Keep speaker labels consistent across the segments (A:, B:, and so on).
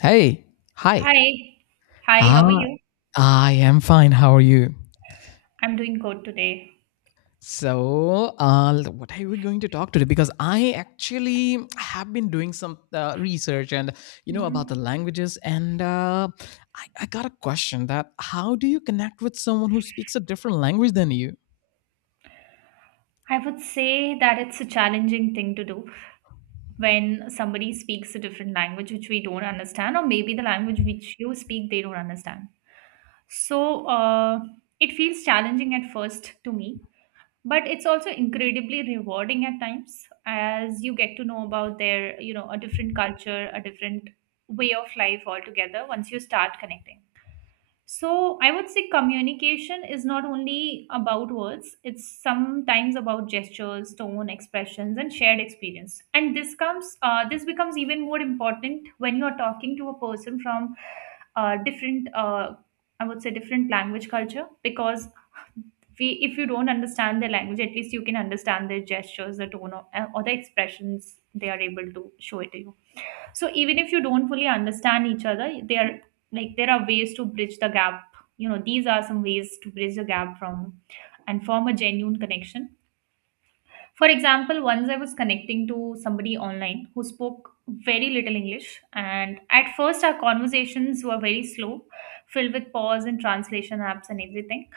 A: Hey, hi.
B: Hi. Hi, how are
A: Ah,
B: you?
A: I am fine. How are you?
B: I'm doing good today.
A: So, what are we going to talk today? Because I actually have been doing some research and you know about the
B: Mhm.
A: languages, and I got a question that how do you connect with someone who speaks a different language than you?
B: I would say that it's a challenging thing to do when somebody speaks a different language which we don't understand, or maybe the language which you speak they don't understand. So uh, it feels challenging at first to me, but it's also incredibly rewarding at times as you get to know about their, you know, a different culture, a different way of life altogether once you start connecting. So I would say communication is not only about words, it's sometimes about gestures, tone, expressions, and shared experience. And this comes this becomes even more important when you are talking to a person from different I would say different language culture because we, if you don't understand their language, at least you can understand their gestures, the tone, or the expressions they are able to show it to you. So even if you don't fully understand each other, there like there are ways to bridge the gap. You know, these are some ways to bridge the gap from and form a genuine connection. For example, once I was connecting to somebody online who spoke very little English, and at first our conversations were very slow, filled with pause and translation apps and everything,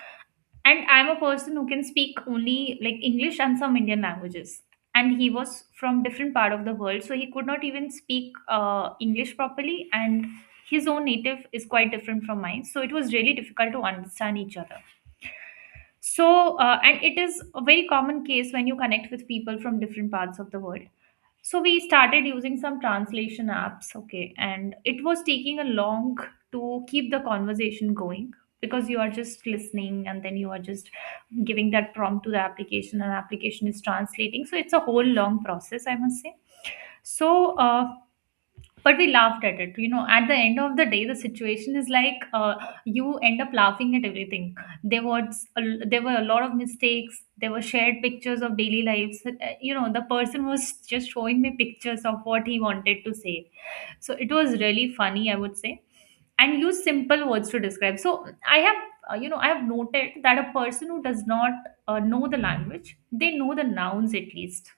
B: and I'm a person who can speak only like English and some Indian languages. And he was from different part of the world, so he could not even speak English properly. And his own native is quite different from mine, so it was really difficult to understand each other. And it is a very common case when you connect with people from different parts of the world. So we started using some translation apps, okay, and it was taking a long to keep the conversation going because you are just listening and then you are just giving that prompt to the application and application is translating. So it's a whole long process, I must say. So uh, but we laughed at it, you know, at the end of the day the situation is like you end up laughing at everything. there was a, there were a lot of mistakes, there were shared pictures of daily lives. You know, the person was just showing me pictures of what he wanted to say, so it was really funny, I would say, and use simple words to describe. You know, I have noted that a person who does not know the language, they know the nouns at least,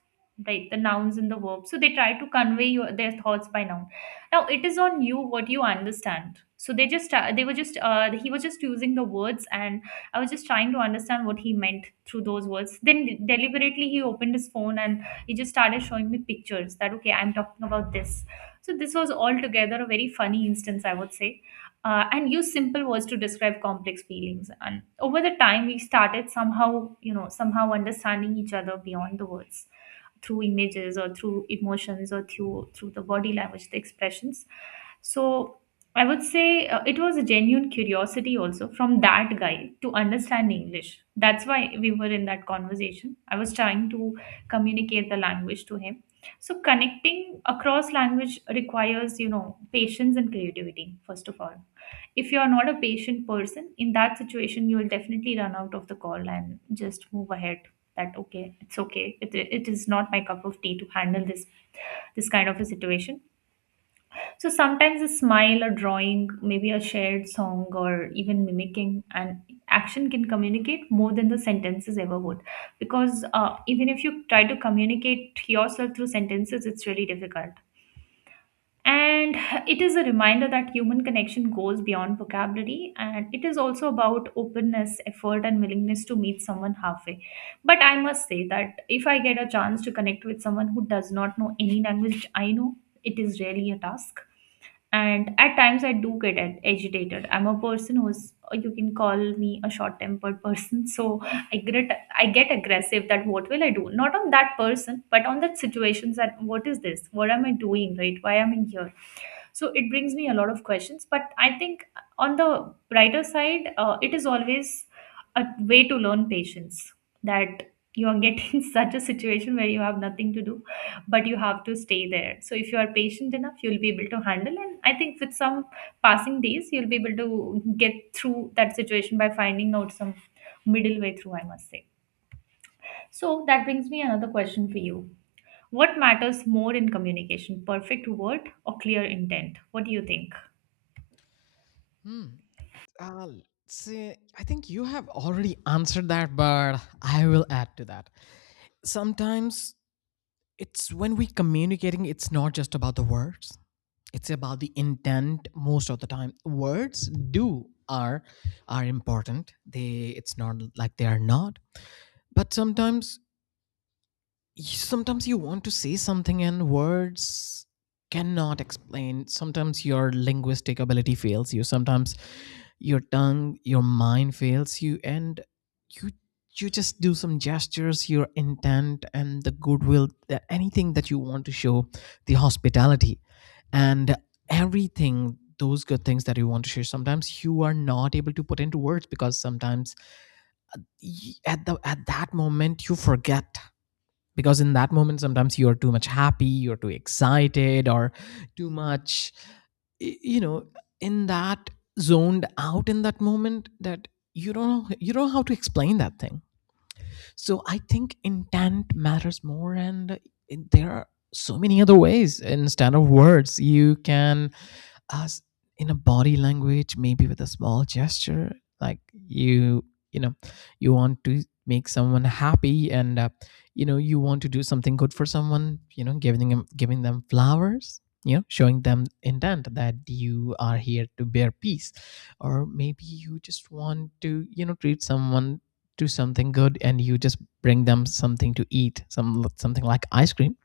B: right? The nouns and the verbs. So they try to convey your, their thoughts by noun. Now it is on you what you understand. So they just, he was just using the words and I was just trying to understand what he meant through those words. Then deliberately he opened his phone and he just started showing me pictures that okay, I'm talking about this. So this was altogether a very funny instance, I would say. And use simple words to describe complex feelings. And over the time, we started somehow, you know, somehow understanding each other beyond the words, through images or through emotions or through the body language, the expressions. So I would say it was a genuine curiosity also from that guy to understand English, that's why we were in that conversation. I was trying to communicate the language to him. So connecting across language requires, you know, patience and creativity. First of all, if you're not a patient person in that situation, you will definitely run out of the call and just move ahead that okay, it's okay, it is not my cup of tea to handle this, this kind of a situation. So sometimes a smile, a drawing, maybe a shared song, or even mimicking an action can communicate more than the sentences ever would, because even if you try to communicate yourself through sentences, it's really difficult. And it is a reminder that human connection goes beyond vocabulary, and it is also about openness, effort, and willingness to meet someone halfway. But I must say that if I get a chance to connect with someone who does not know any language which I know, it is really a task. And at times I do get agitated. I'm a person who's, you can call me a short-tempered person, so I get aggressive. That what will I do? Not on that person, but on that situations. That what is this? What am I doing? Right? Why am I here? So it brings me a lot of questions. But I think on the brighter side, it is always a way to learn patience, that you are getting such a situation where you have nothing to do, but you have to stay there. So if you are patient enough, you'll be able to handle. And I think with some passing days, you'll be able to get through that situation by finding out some middle way through, I must say. So that brings me another question for you. What matters more in communication, perfect word or clear intent? What do you think?
A: Hmm. Uh, see, I think you have already answered that, but I will add to that. Sometimes it's when we communicating, it's not just about the words, it's about the intent. Most of the time words do are important, they, it's not like they are not, but sometimes sometimes you want to say something and words cannot explain. Sometimes your linguistic ability fails you, sometimes your tongue, your mind fails you, and you, you just do some gestures, your intent and the goodwill, that anything that you want to show, the hospitality and everything, those good things that you want to share, sometimes you are not able to put into words because sometimes at the at that moment you forget, because in that moment sometimes you are too much happy, you're too excited, or too much, you know, in that, zoned out in that moment, that you don't know, you don't know how to explain that thing. So I think intent matters more. And there are so many other ways instead of words. You can us in a body language, maybe with a small gesture, like you you know, you want to make someone happy and you know, you want to do something good for someone, you know, giving them, giving them flowers, you know, showing them intent that you are here to bear peace, or maybe you just want to, you know, treat someone to something good and you just bring them something to eat, some something like ice cream.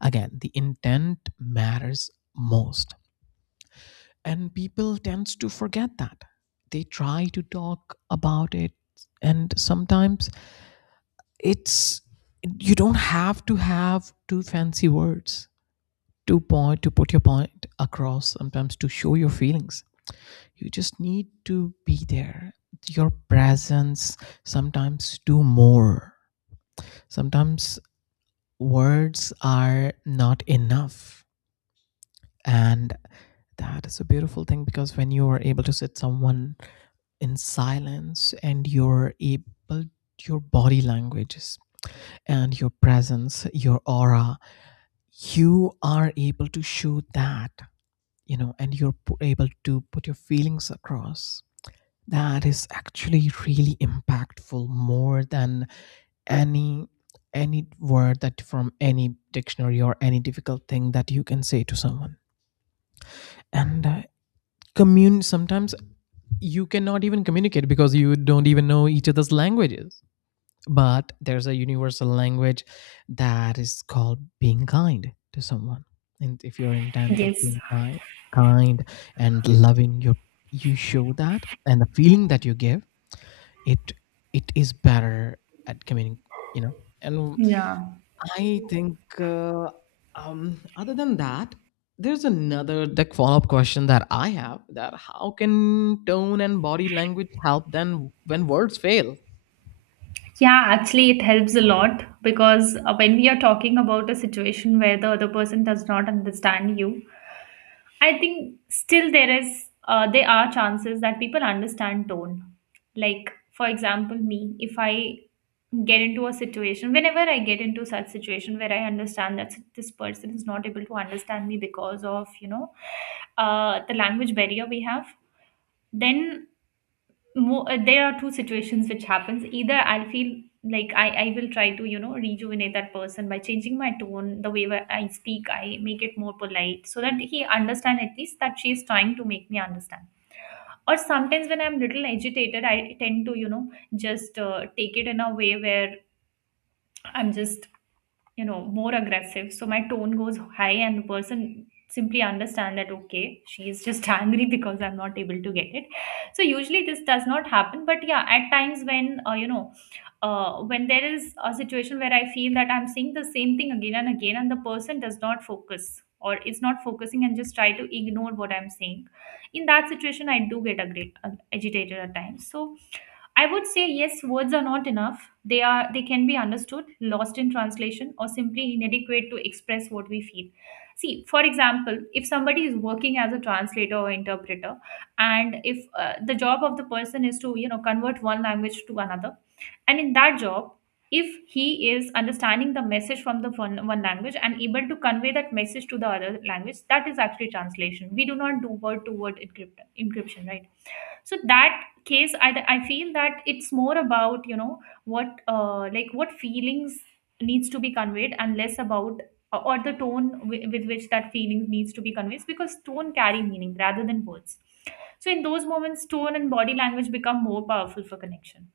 A: Again, the intent matters most, and people tends to forget that. They try to talk about it, and sometimes it's, you don't have to have two fancy words to point, to put your point across. Sometimes to show your feelings you just need to be there. Your presence sometimes do more. Sometimes words are not enough, and that is a beautiful thing, because when you are able to sit someone in silence and you're able, your body languages and your presence, your aura, you are able to show that, you know, and you're able to put your feelings across. That is actually really impactful, more than any any word that from any dictionary or any difficult thing that you can say to someone. And uh, commun sometimes you cannot even communicate because you don't even know each other's languages. But there's a universal language that is called being kind to someone. And if you're intent of
B: Yes.
A: being kind, kind and loving, your, you show that, and the feeling that you give, it it is better at communicating. You know, and
B: Yeah.
A: I think, other than that, there's another like follow-up question that I have: that how can tone and body language help then when words fail?
B: Yeah, actually, it helps a lot because when we are talking about a situation where the other person does not understand you, I think still there is, there are chances that people understand tone. Like, for example, me, if I get into a situation, whenever I get into such situation where I understand that this person is not able to understand me because of, you know, the language barrier we have, then there are two situations which happens. Either I'll feel like I will try to, you know, rejuvenate that person by changing my tone, the way where I speak I make it more polite, so that he understand at least that she is trying to make me understand. Or sometimes when I'm little agitated, I tend to, you know, just take it in a way where I'm just, you know, more aggressive, so my tone goes high and the person simply understand that okay, she is just angry because I'm not able to get it. So usually this does not happen, but yeah, at times when when there is a situation where I feel that I'm seeing the same thing again and again and the person does not focus or is not focusing and just try to ignore what I'm saying, in that situation I do get agitated at times. So I would say yes, words are not enough. They can be understood, lost in translation, or simply inadequate to express what we feel. See, for example, if somebody is working as a translator or interpreter, and if the job of the person is to, you know, convert one language to another, and in that job, if he is understanding the message from the one language and able to convey that message to the other language, that is actually translation. We do not do word to word encryption, right? So that case, I feel that it's more about, you know, what like what feelings needs to be conveyed, and less about or the tone with which that feeling needs to be conveyed, because tone carry meaning rather than words. So in those moments, tone and body language become more powerful for connection.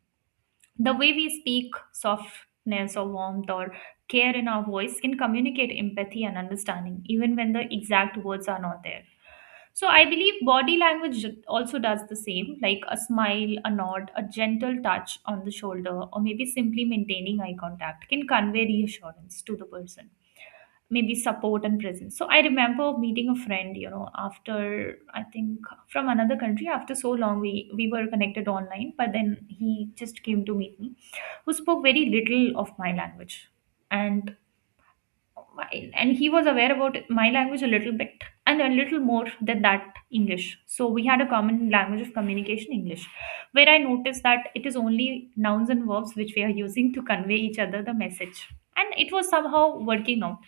B: The way we speak, softness or warmth or care in our voice can communicate empathy and understanding, even when the exact words are not there. So I believe body language also does the same, like a smile, a nod, a gentle touch on the shoulder, or maybe simply maintaining eye contact can convey reassurance to the person. Maybe support and presence. So I remember meeting a friend, you know, after I think from another country. After so long, we were connected online, but then he just came to meet me who spoke very little of my language. And and he was aware about my language a little bit and a little more than that English. So we had a common language of communication, English, where I noticed that it is only nouns and verbs which we are using to convey each other the message, and it was somehow working out.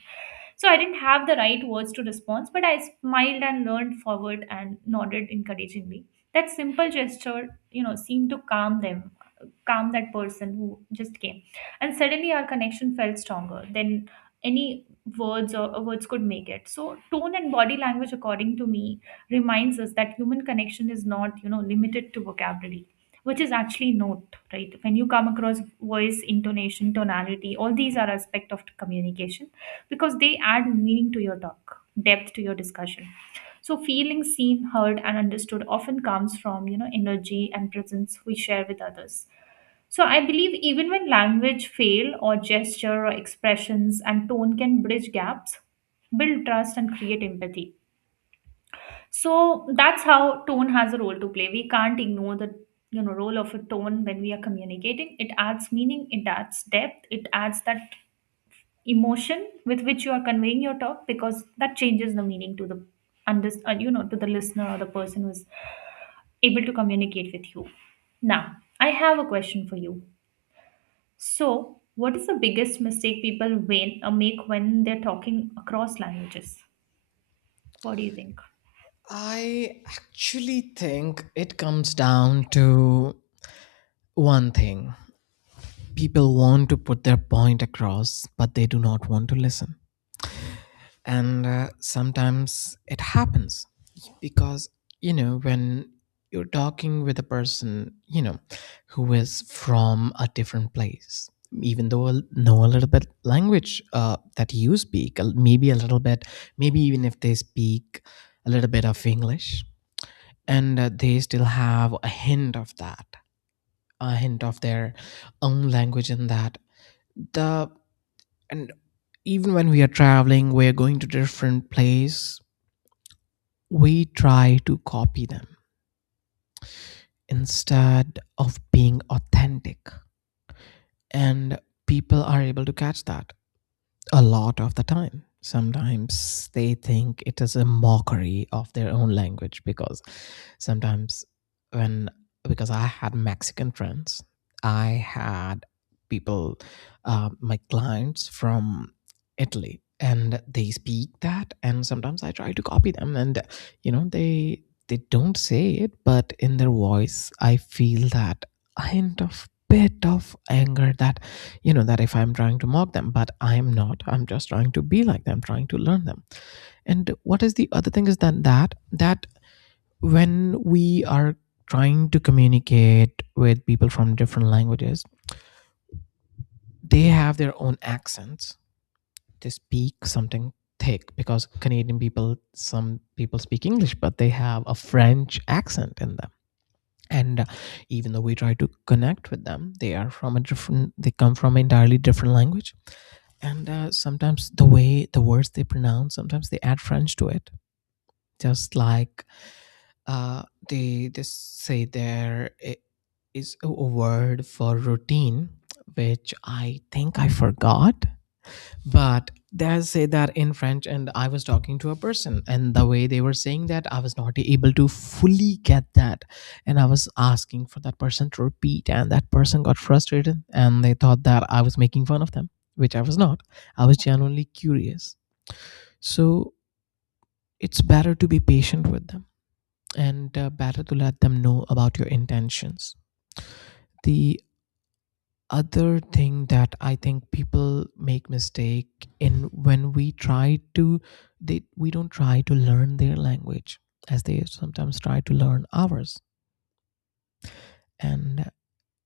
B: So I didn't have the right words to respond, but I smiled and leaned forward and nodded encouragingly. That simple gesture, seemed to calm them, calm that person who just came, and suddenly our connection felt stronger than any words could make it. So tone and body language, according to me, reminds us that human connection is not limited to vocabulary, which is actually note right. When you come across voice, intonation, tonality, all these are aspect of communication, because they add meaning to your talk, depth to your discussion. So feeling seen, heard and understood often comes from energy and presence we share with others. So I believe even when language fail, or gesture or expressions and tone can bridge gaps, build trust and create empathy. So that's how tone has a role to play. We can't ignore the role of a tone when we are communicating. It adds meaning, it adds depth, it adds that emotion with which you are conveying your talk, because that changes the meaning to the under, you know to the listener or the person who's able to communicate with you. Now, I have a question for you. So, what is the biggest mistake people when, make when they're talking across languages? What do you think?
A: I actually think it comes down to one thing: people want to put their point across but they do not want to listen. And sometimes it happens because, you know, when you're talking with a person, you know, who is from a different place, even though I know a little bit language that you speak, maybe a little bit, maybe even if they speak a little bit of English, and they still have a hint of that, a hint of their own language in that, the, and even when we are traveling, we are going to different place, we try to copy them instead of being authentic. And people are able to catch that, a lot of the time. Sometimes they think it is a mockery of their own language, because sometimes, when, because I had Mexican friends, I had people, my clients from Italy, and they speak that, and sometimes I try to copy them, and you know they don't say it, but in their voice I feel that hint of bit of anger, that, you know, that if I'm trying to mock them, but I'm not, I'm just trying to be like them, trying to learn them. And what is the other thing is that when we are trying to communicate with people from different languages, they have their own accents. They speak something thick, because Canadian people, some people speak English but they have a French accent in them, and even though we try to connect with them, they are from a different, they come from an entirely different language, and sometimes the way the words they pronounce, sometimes they add French to it, just like, uh, they just say, there is a word for routine which I think I forgot, but they say that in French, and I was talking to a person and the way they were saying that, I was not able to fully get that. And I was asking for that person to repeat, and that person got frustrated and they thought that I was making fun of them, which I was not. I was genuinely curious. So it's better to be patient with them, and better to let them know about your intentions. The other thing that I think people make mistake in, when we try to, they we don't try to learn their language as they sometimes try to learn ours, and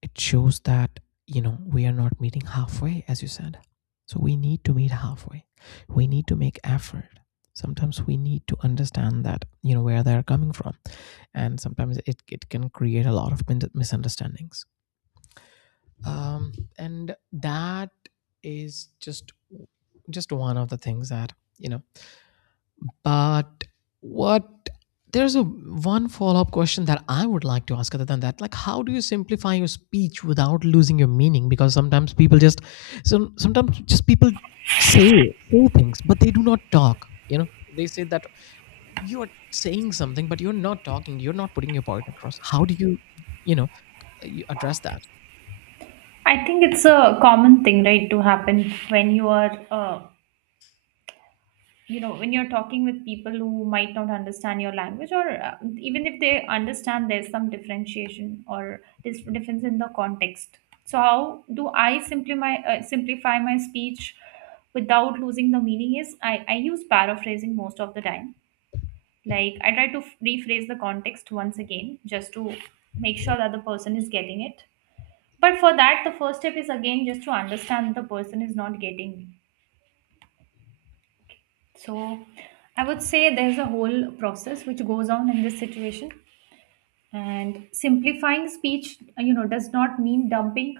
A: it shows that, you know, we are not meeting halfway, as you said. So we need to meet halfway, we need to make effort, sometimes we need to understand that, you know, where they're coming from. And sometimes it, it can create a lot of misunderstandings, um, and that is just one of the things that, you know, but, what, there's a one follow-up question that I would like to ask, other than that, like, how do you simplify your speech without losing your meaning? Because sometimes people just, so sometimes just people say things but they do not talk. You know, they say that you are saying something but you're not talking, you're not putting your point across. How do you, you know, you address that?
B: I think it's a common thing, right, to happen when you are, you know, when you're talking with people who might not understand your language, or even if they understand, there's some differentiation or this difference in the context. So, how do I simplify my speech without losing the meaning? Is I use paraphrasing most of the time, like I try to rephrase the context once again just to make sure that the person is getting it. But for that, the first step is again just to understand the person is not getting. So I would say there's a whole process which goes on in this situation, and simplifying speech, you know, does not mean dumping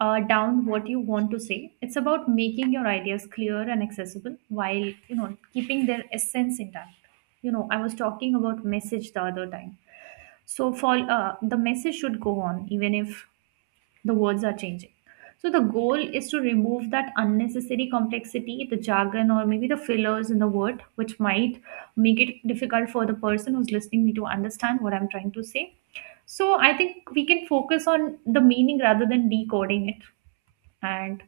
B: down what you want to say. It's about making your ideas clear and accessible while, you know, keeping their essence intact. You know, I was talking about message the other time. So for the message should go on even if the words are changing. So the goal is to remove that unnecessary complexity, the jargon, or maybe the fillers in the word, which might make it difficult for the person who's listening me to understand what I'm trying to say. So I think we can focus on the meaning rather than decoding it. And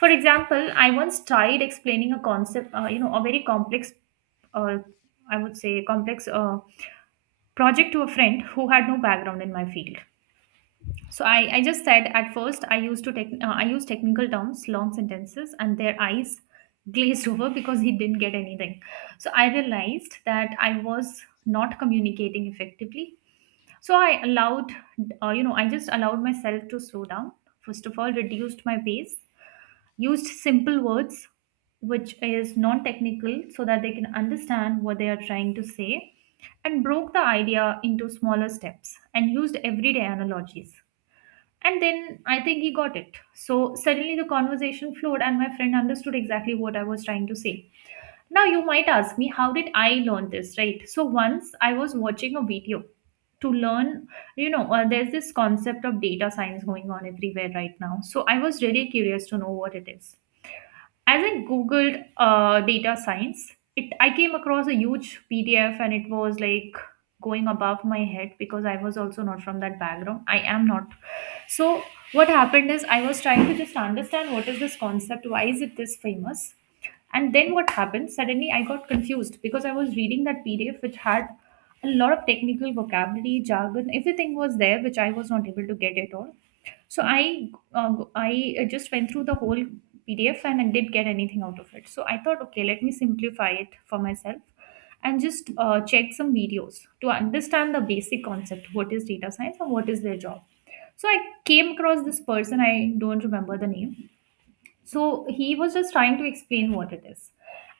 B: for example, I once tried explaining a concept, you know, a very complex, uh, I would say, complex project to a friend who had no background in my field. So I just said at first I used to I use technical terms, long sentences, and their eyes glazed over because he didn't get anything. So I realized that I was not communicating effectively. So I allowed, you know, I just allowed myself to slow down. First of all, reduced my pace, used simple words, which is non-technical, so that they can understand what they are trying to say, and broke the idea into smaller steps and used everyday analogies. And then I think he got it. So suddenly the conversation flowed, and my friend understood exactly what I was trying to say. Now, you might ask me, how did I learn this, right? So, once I was watching a video to learn, you know, there's this concept of data science going on everywhere right now. So, I was really curious to know what it is. As I googled data science, it I came across a huge PDF, and it was like going above my head because I was also not from that background. I am not. So what happened is I was trying to just understand what is this concept, why is it this famous, and then what happened? Suddenly I got confused because I was reading that PDF which had a lot of technical vocabulary, jargon, everything was there which I was not able to get at all. So I just went through the whole PDF and I did get anything out of it. So I thought, okay, let me simplify it for myself and just check some videos to understand the basic concept, what is data science and what is their job. So I came across this person, I don't remember the name. So he was just trying to explain what it is.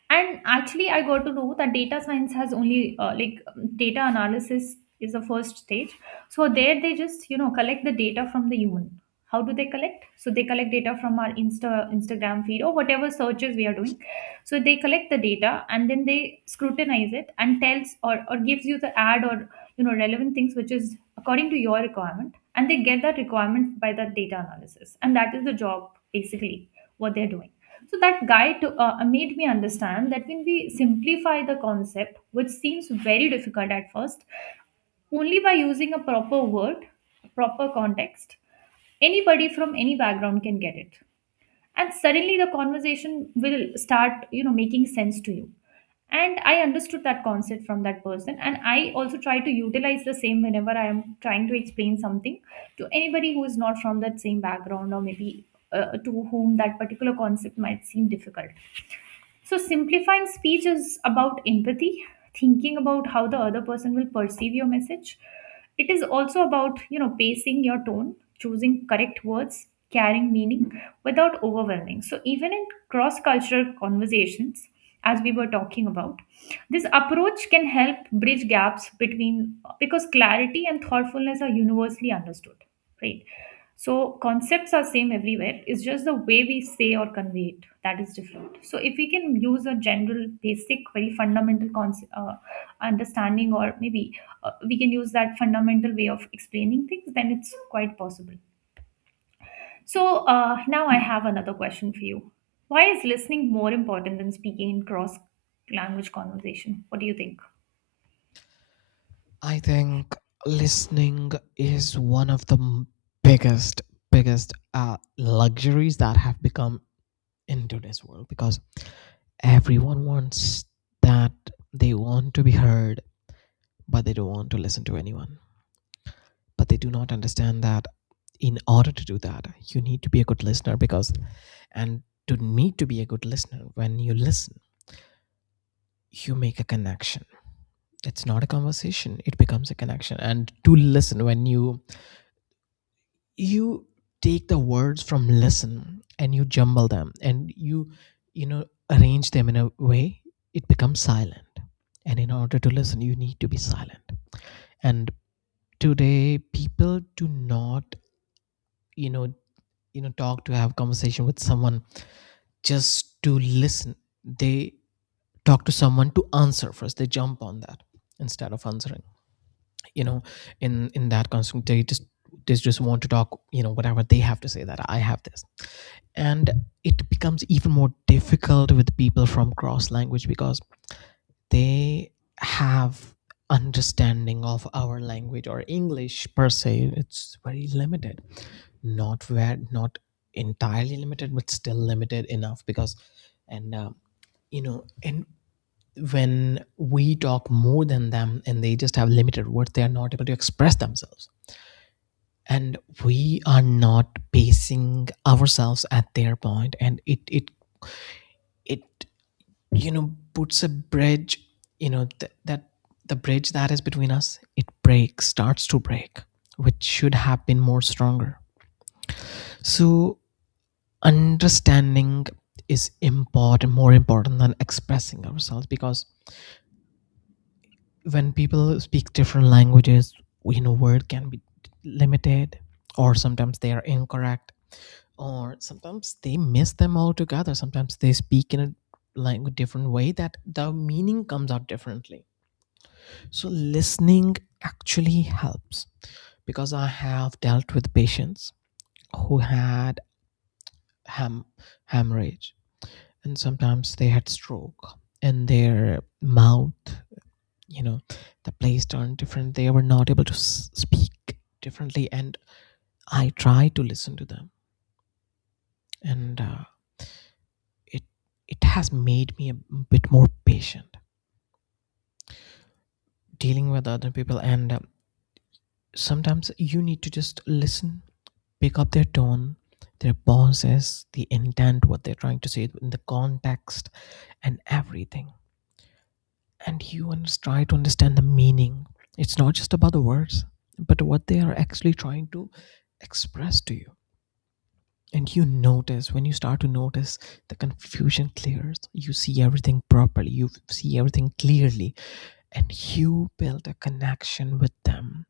B: And actually, I got to know that data science has only data analysis is the first stage. So there they just, you know, collect the data from the human. How do they collect? So they collect data from our Instagram feed or whatever searches we are doing, so they collect the data and then they scrutinize it and tells, or gives you the ad, or you know, relevant things which is according to your requirement, and they get that requirement by that data analysis, and that is the job basically what they're doing. So that guide to, made me understand that when we simplify the concept which seems very difficult at first, only by using a proper word, proper context, anybody from any background can get it, and suddenly the conversation will start, you know, making sense to you. And I understood that concept from that person, and I also try to utilize the same whenever I am trying to explain something to anybody who is not from that same background, or maybe to whom that particular concept might seem difficult. So, simplifying speech is about empathy, thinking about how the other person will perceive your message. It is also about, you know, pacing your tone, choosing correct words, carrying meaning without overwhelming. So, even in cross cultural conversations, as we were talking about, this approach can help bridge gaps between, because clarity and thoughtfulness are universally understood, right? So concepts are same everywhere. It's just the way we say or convey it that is different. So if we can use a general, basic, very fundamental concept, understanding, or maybe we can use that fundamental way of explaining things, then it's quite possible. So now I have another question for you. Why is listening more important than speaking in cross language conversation? What do you think?
A: I think listening is one of the biggest, biggest luxuries that have become in today's world, because everyone wants that, they want to be heard, but they don't want to listen to anyone. But they do not understand that in order to do that, you need to be a good listener, because, and to need to be a good listener, when you listen, you make a connection. It's not a conversation, it becomes a connection. And to listen, when you take the words from listen and you jumble them and you know, arrange them in a way, it becomes silent. And in order to listen you need to be silent. And today people do not, you know, you know, talk to have conversation with someone just to listen. They talk to someone to answer first, they jump on that instead of answering, you know, in that constant, they just, they just want to talk, you know, whatever they have to say, that I have this. And it becomes even more difficult with people from cross language, because they have understanding of our language or English per se, it's very limited, not where, not entirely limited, but still limited enough because, and you know, and when we talk more than them and they just have limited words, they are not able to express themselves, and we are not basing ourselves at their point, and it you know, puts a bridge, you know, that the bridge that is between us, it breaks, starts to break, which should have been more stronger. So understanding is important, more important than expressing ourselves, because when people speak different languages, you know, word can be limited, or sometimes they are incorrect, or sometimes they miss them altogether, sometimes they speak in a language different way that the meaning comes out differently. So, listening actually helps, because I have dealt with patients who had ham- hemorrhage, and sometimes they had stroke, and their mouth, you know, the place turned different. They were not able to speak differently. And I tried to listen to them, and it, it has made me a bit more patient dealing with other people. And sometimes you need to just listen, pick up their tone, their pauses, the intent, what they're trying to say in the context, and everything. And you try to understand the meaning. It's not just about the words, but what they are actually trying to express to you. And you notice, when you start to notice, the confusion clears, you see everything properly, you see everything clearly, and you build a connection with them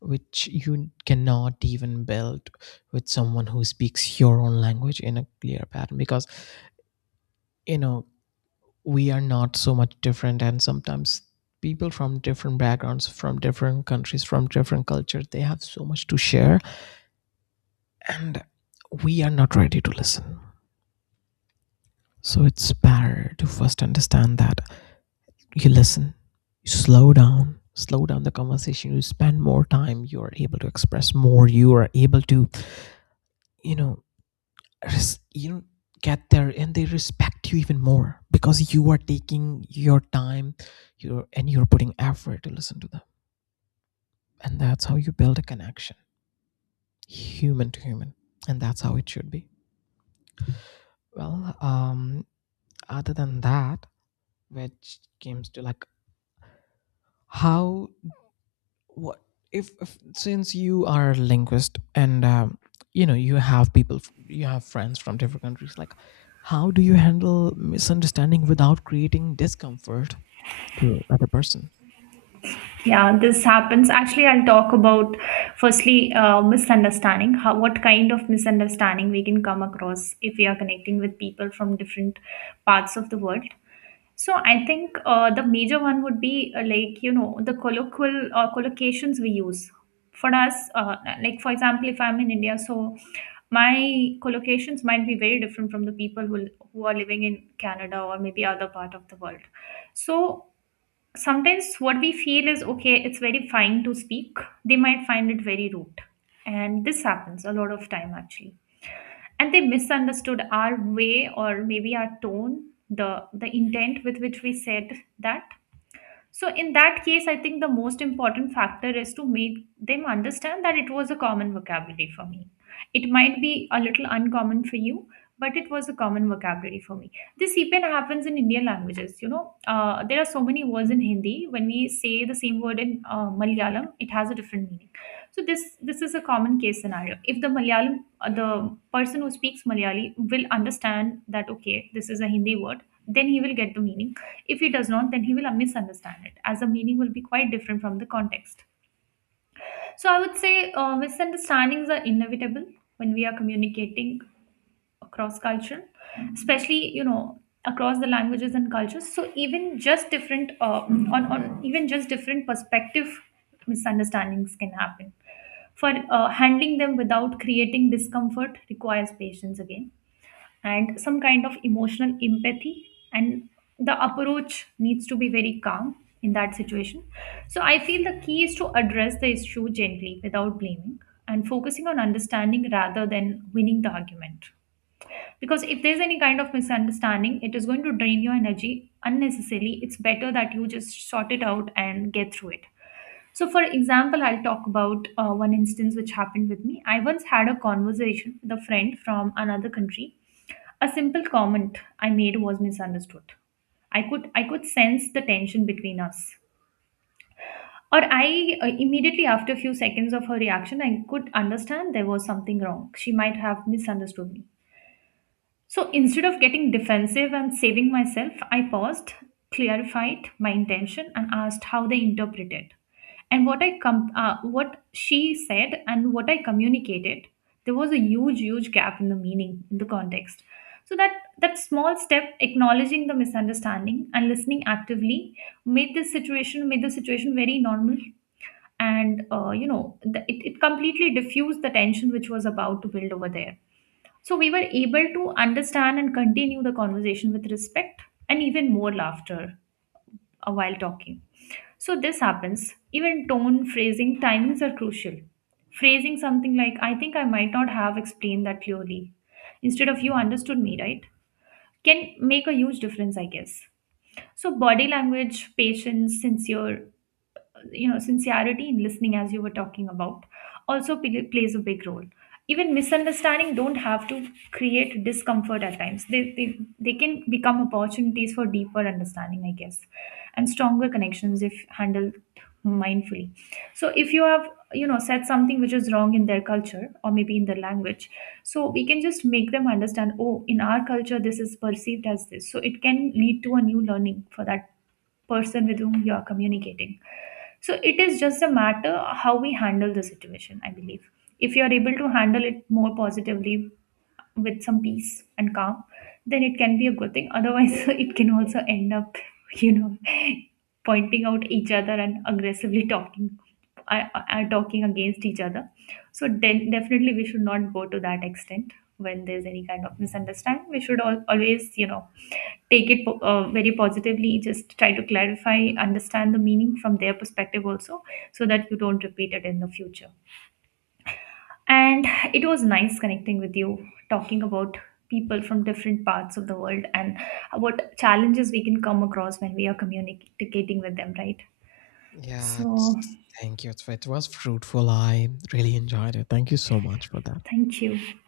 A: which you cannot even build with someone who speaks your own language in a clear pattern, because, you know, we are not so much different, and sometimes people from different backgrounds, from different countries, from different cultures, they have so much to share, and we are not ready to listen. So it's better to first understand that you listen, you slow down, slow down the conversation, you spend more time, you're able to express more, you are able to, you know, you know, get there, and they respect you even more because you are taking your time, you're, and you're putting effort to listen to them. And that's how you build a connection, human to human, and that's how it should be. Well, um, other than that, which comes to like, how, what, if since you are a linguist and you know, you have people you have friends from different countries, like how do you handle misunderstanding without creating discomfort to other person?
B: Yeah, this happens. Actually, I'll talk about firstly misunderstanding. How what kind of misunderstanding we can come across if we are connecting with people from different parts of the world. So I think the major one would be like, you know, the colloquial or collocations we use. For us, like for example, if I'm in India, so my collocations might be very different from the people who are living in Canada or maybe other part of the world. So sometimes what we feel is okay, it's very fine to speak, they might find it very rude, and this happens a lot of time actually, and they misunderstood our way or maybe our tone, the intent with which we said that. So, in that case, I think the most important factor is to make them understand that it was a common vocabulary for me. It might be a little uncommon for you, but it was a common vocabulary for me. This even happens in Indian languages. You know, there are so many words in Hindi. When we say the same word in Malayalam, it has a different meaning. So this is a common case scenario. If the Malayalam, the person who speaks Malayali will understand that okay, this is a Hindi word, then he will get the meaning. If he does not, then he will misunderstand it, as the meaning will be quite different from the context. So I would say misunderstandings are inevitable when we are communicating across culture, especially, you know, across the languages and cultures. So even just different on even just different perspective misunderstandings can happen. For handling them without creating discomfort requires patience again, and some kind of emotional empathy, and the approach needs to be very calm in that situation. So I feel the key is to address the issue gently without blaming, and focusing on understanding rather than winning the argument, because if there's any kind of misunderstanding, it is going to drain your energy unnecessarily. It's better that you just sort it out and get through it. So, for example, I'll talk about one instance which happened with me. I once had a conversation with a friend from another country. A simple comment I made was misunderstood. I could sense the tension between us. Or I immediately after a few seconds of her reaction, I could understand there was something wrong. She might have misunderstood me. So instead of getting defensive and saving myself, I paused, clarified my intention, and asked how they interpreted. And what I what she said and what I communicated, there was a huge, huge gap in the meaning, in the context. So that small step, acknowledging the misunderstanding and listening actively, made the situation very normal, and you know, it it completely diffused the tension which was about to build over there. So we were able to understand and continue the conversation with respect and even more laughter while talking. So this happens. Even tone, phrasing, timings are crucial. Phrasing something like, I think I might not have explained that clearly, instead of, you understood me, right? Can make a huge difference, I guess. So body language, patience, sincere, you know, sincerity in listening, as you were talking about, also plays a big role. Even misunderstanding don't have to create discomfort, at times they can become opportunities for deeper understanding, I guess, and stronger connections if handled mindfully. So if you have, you know, said something which is wrong in their culture or maybe in their language, so we can just make them understand, oh, in our culture this is perceived as this, so it can lead to a new learning for that person with whom you are communicating. So it is just a matter how we handle the situation, I believe. If you are able to handle it more positively, with some peace and calm, then it can be a good thing. Otherwise it can also end up, you know, pointing out each other, and aggressively talking, are talking against each other. So definitely we should not go to that extent when there's any kind of misunderstanding. We should always, you know, take it very positively, just try to clarify, understand the meaning from their perspective also, so that you don't repeat it in the future. And it was nice connecting with you, talking about people from different parts of the world, and what challenges we can come across when we are communicating with them, right?
A: Yeah,
B: So
A: it's, thank you. It's- it was fruitful, I really enjoyed it. Thank you so much for that.
B: thank you.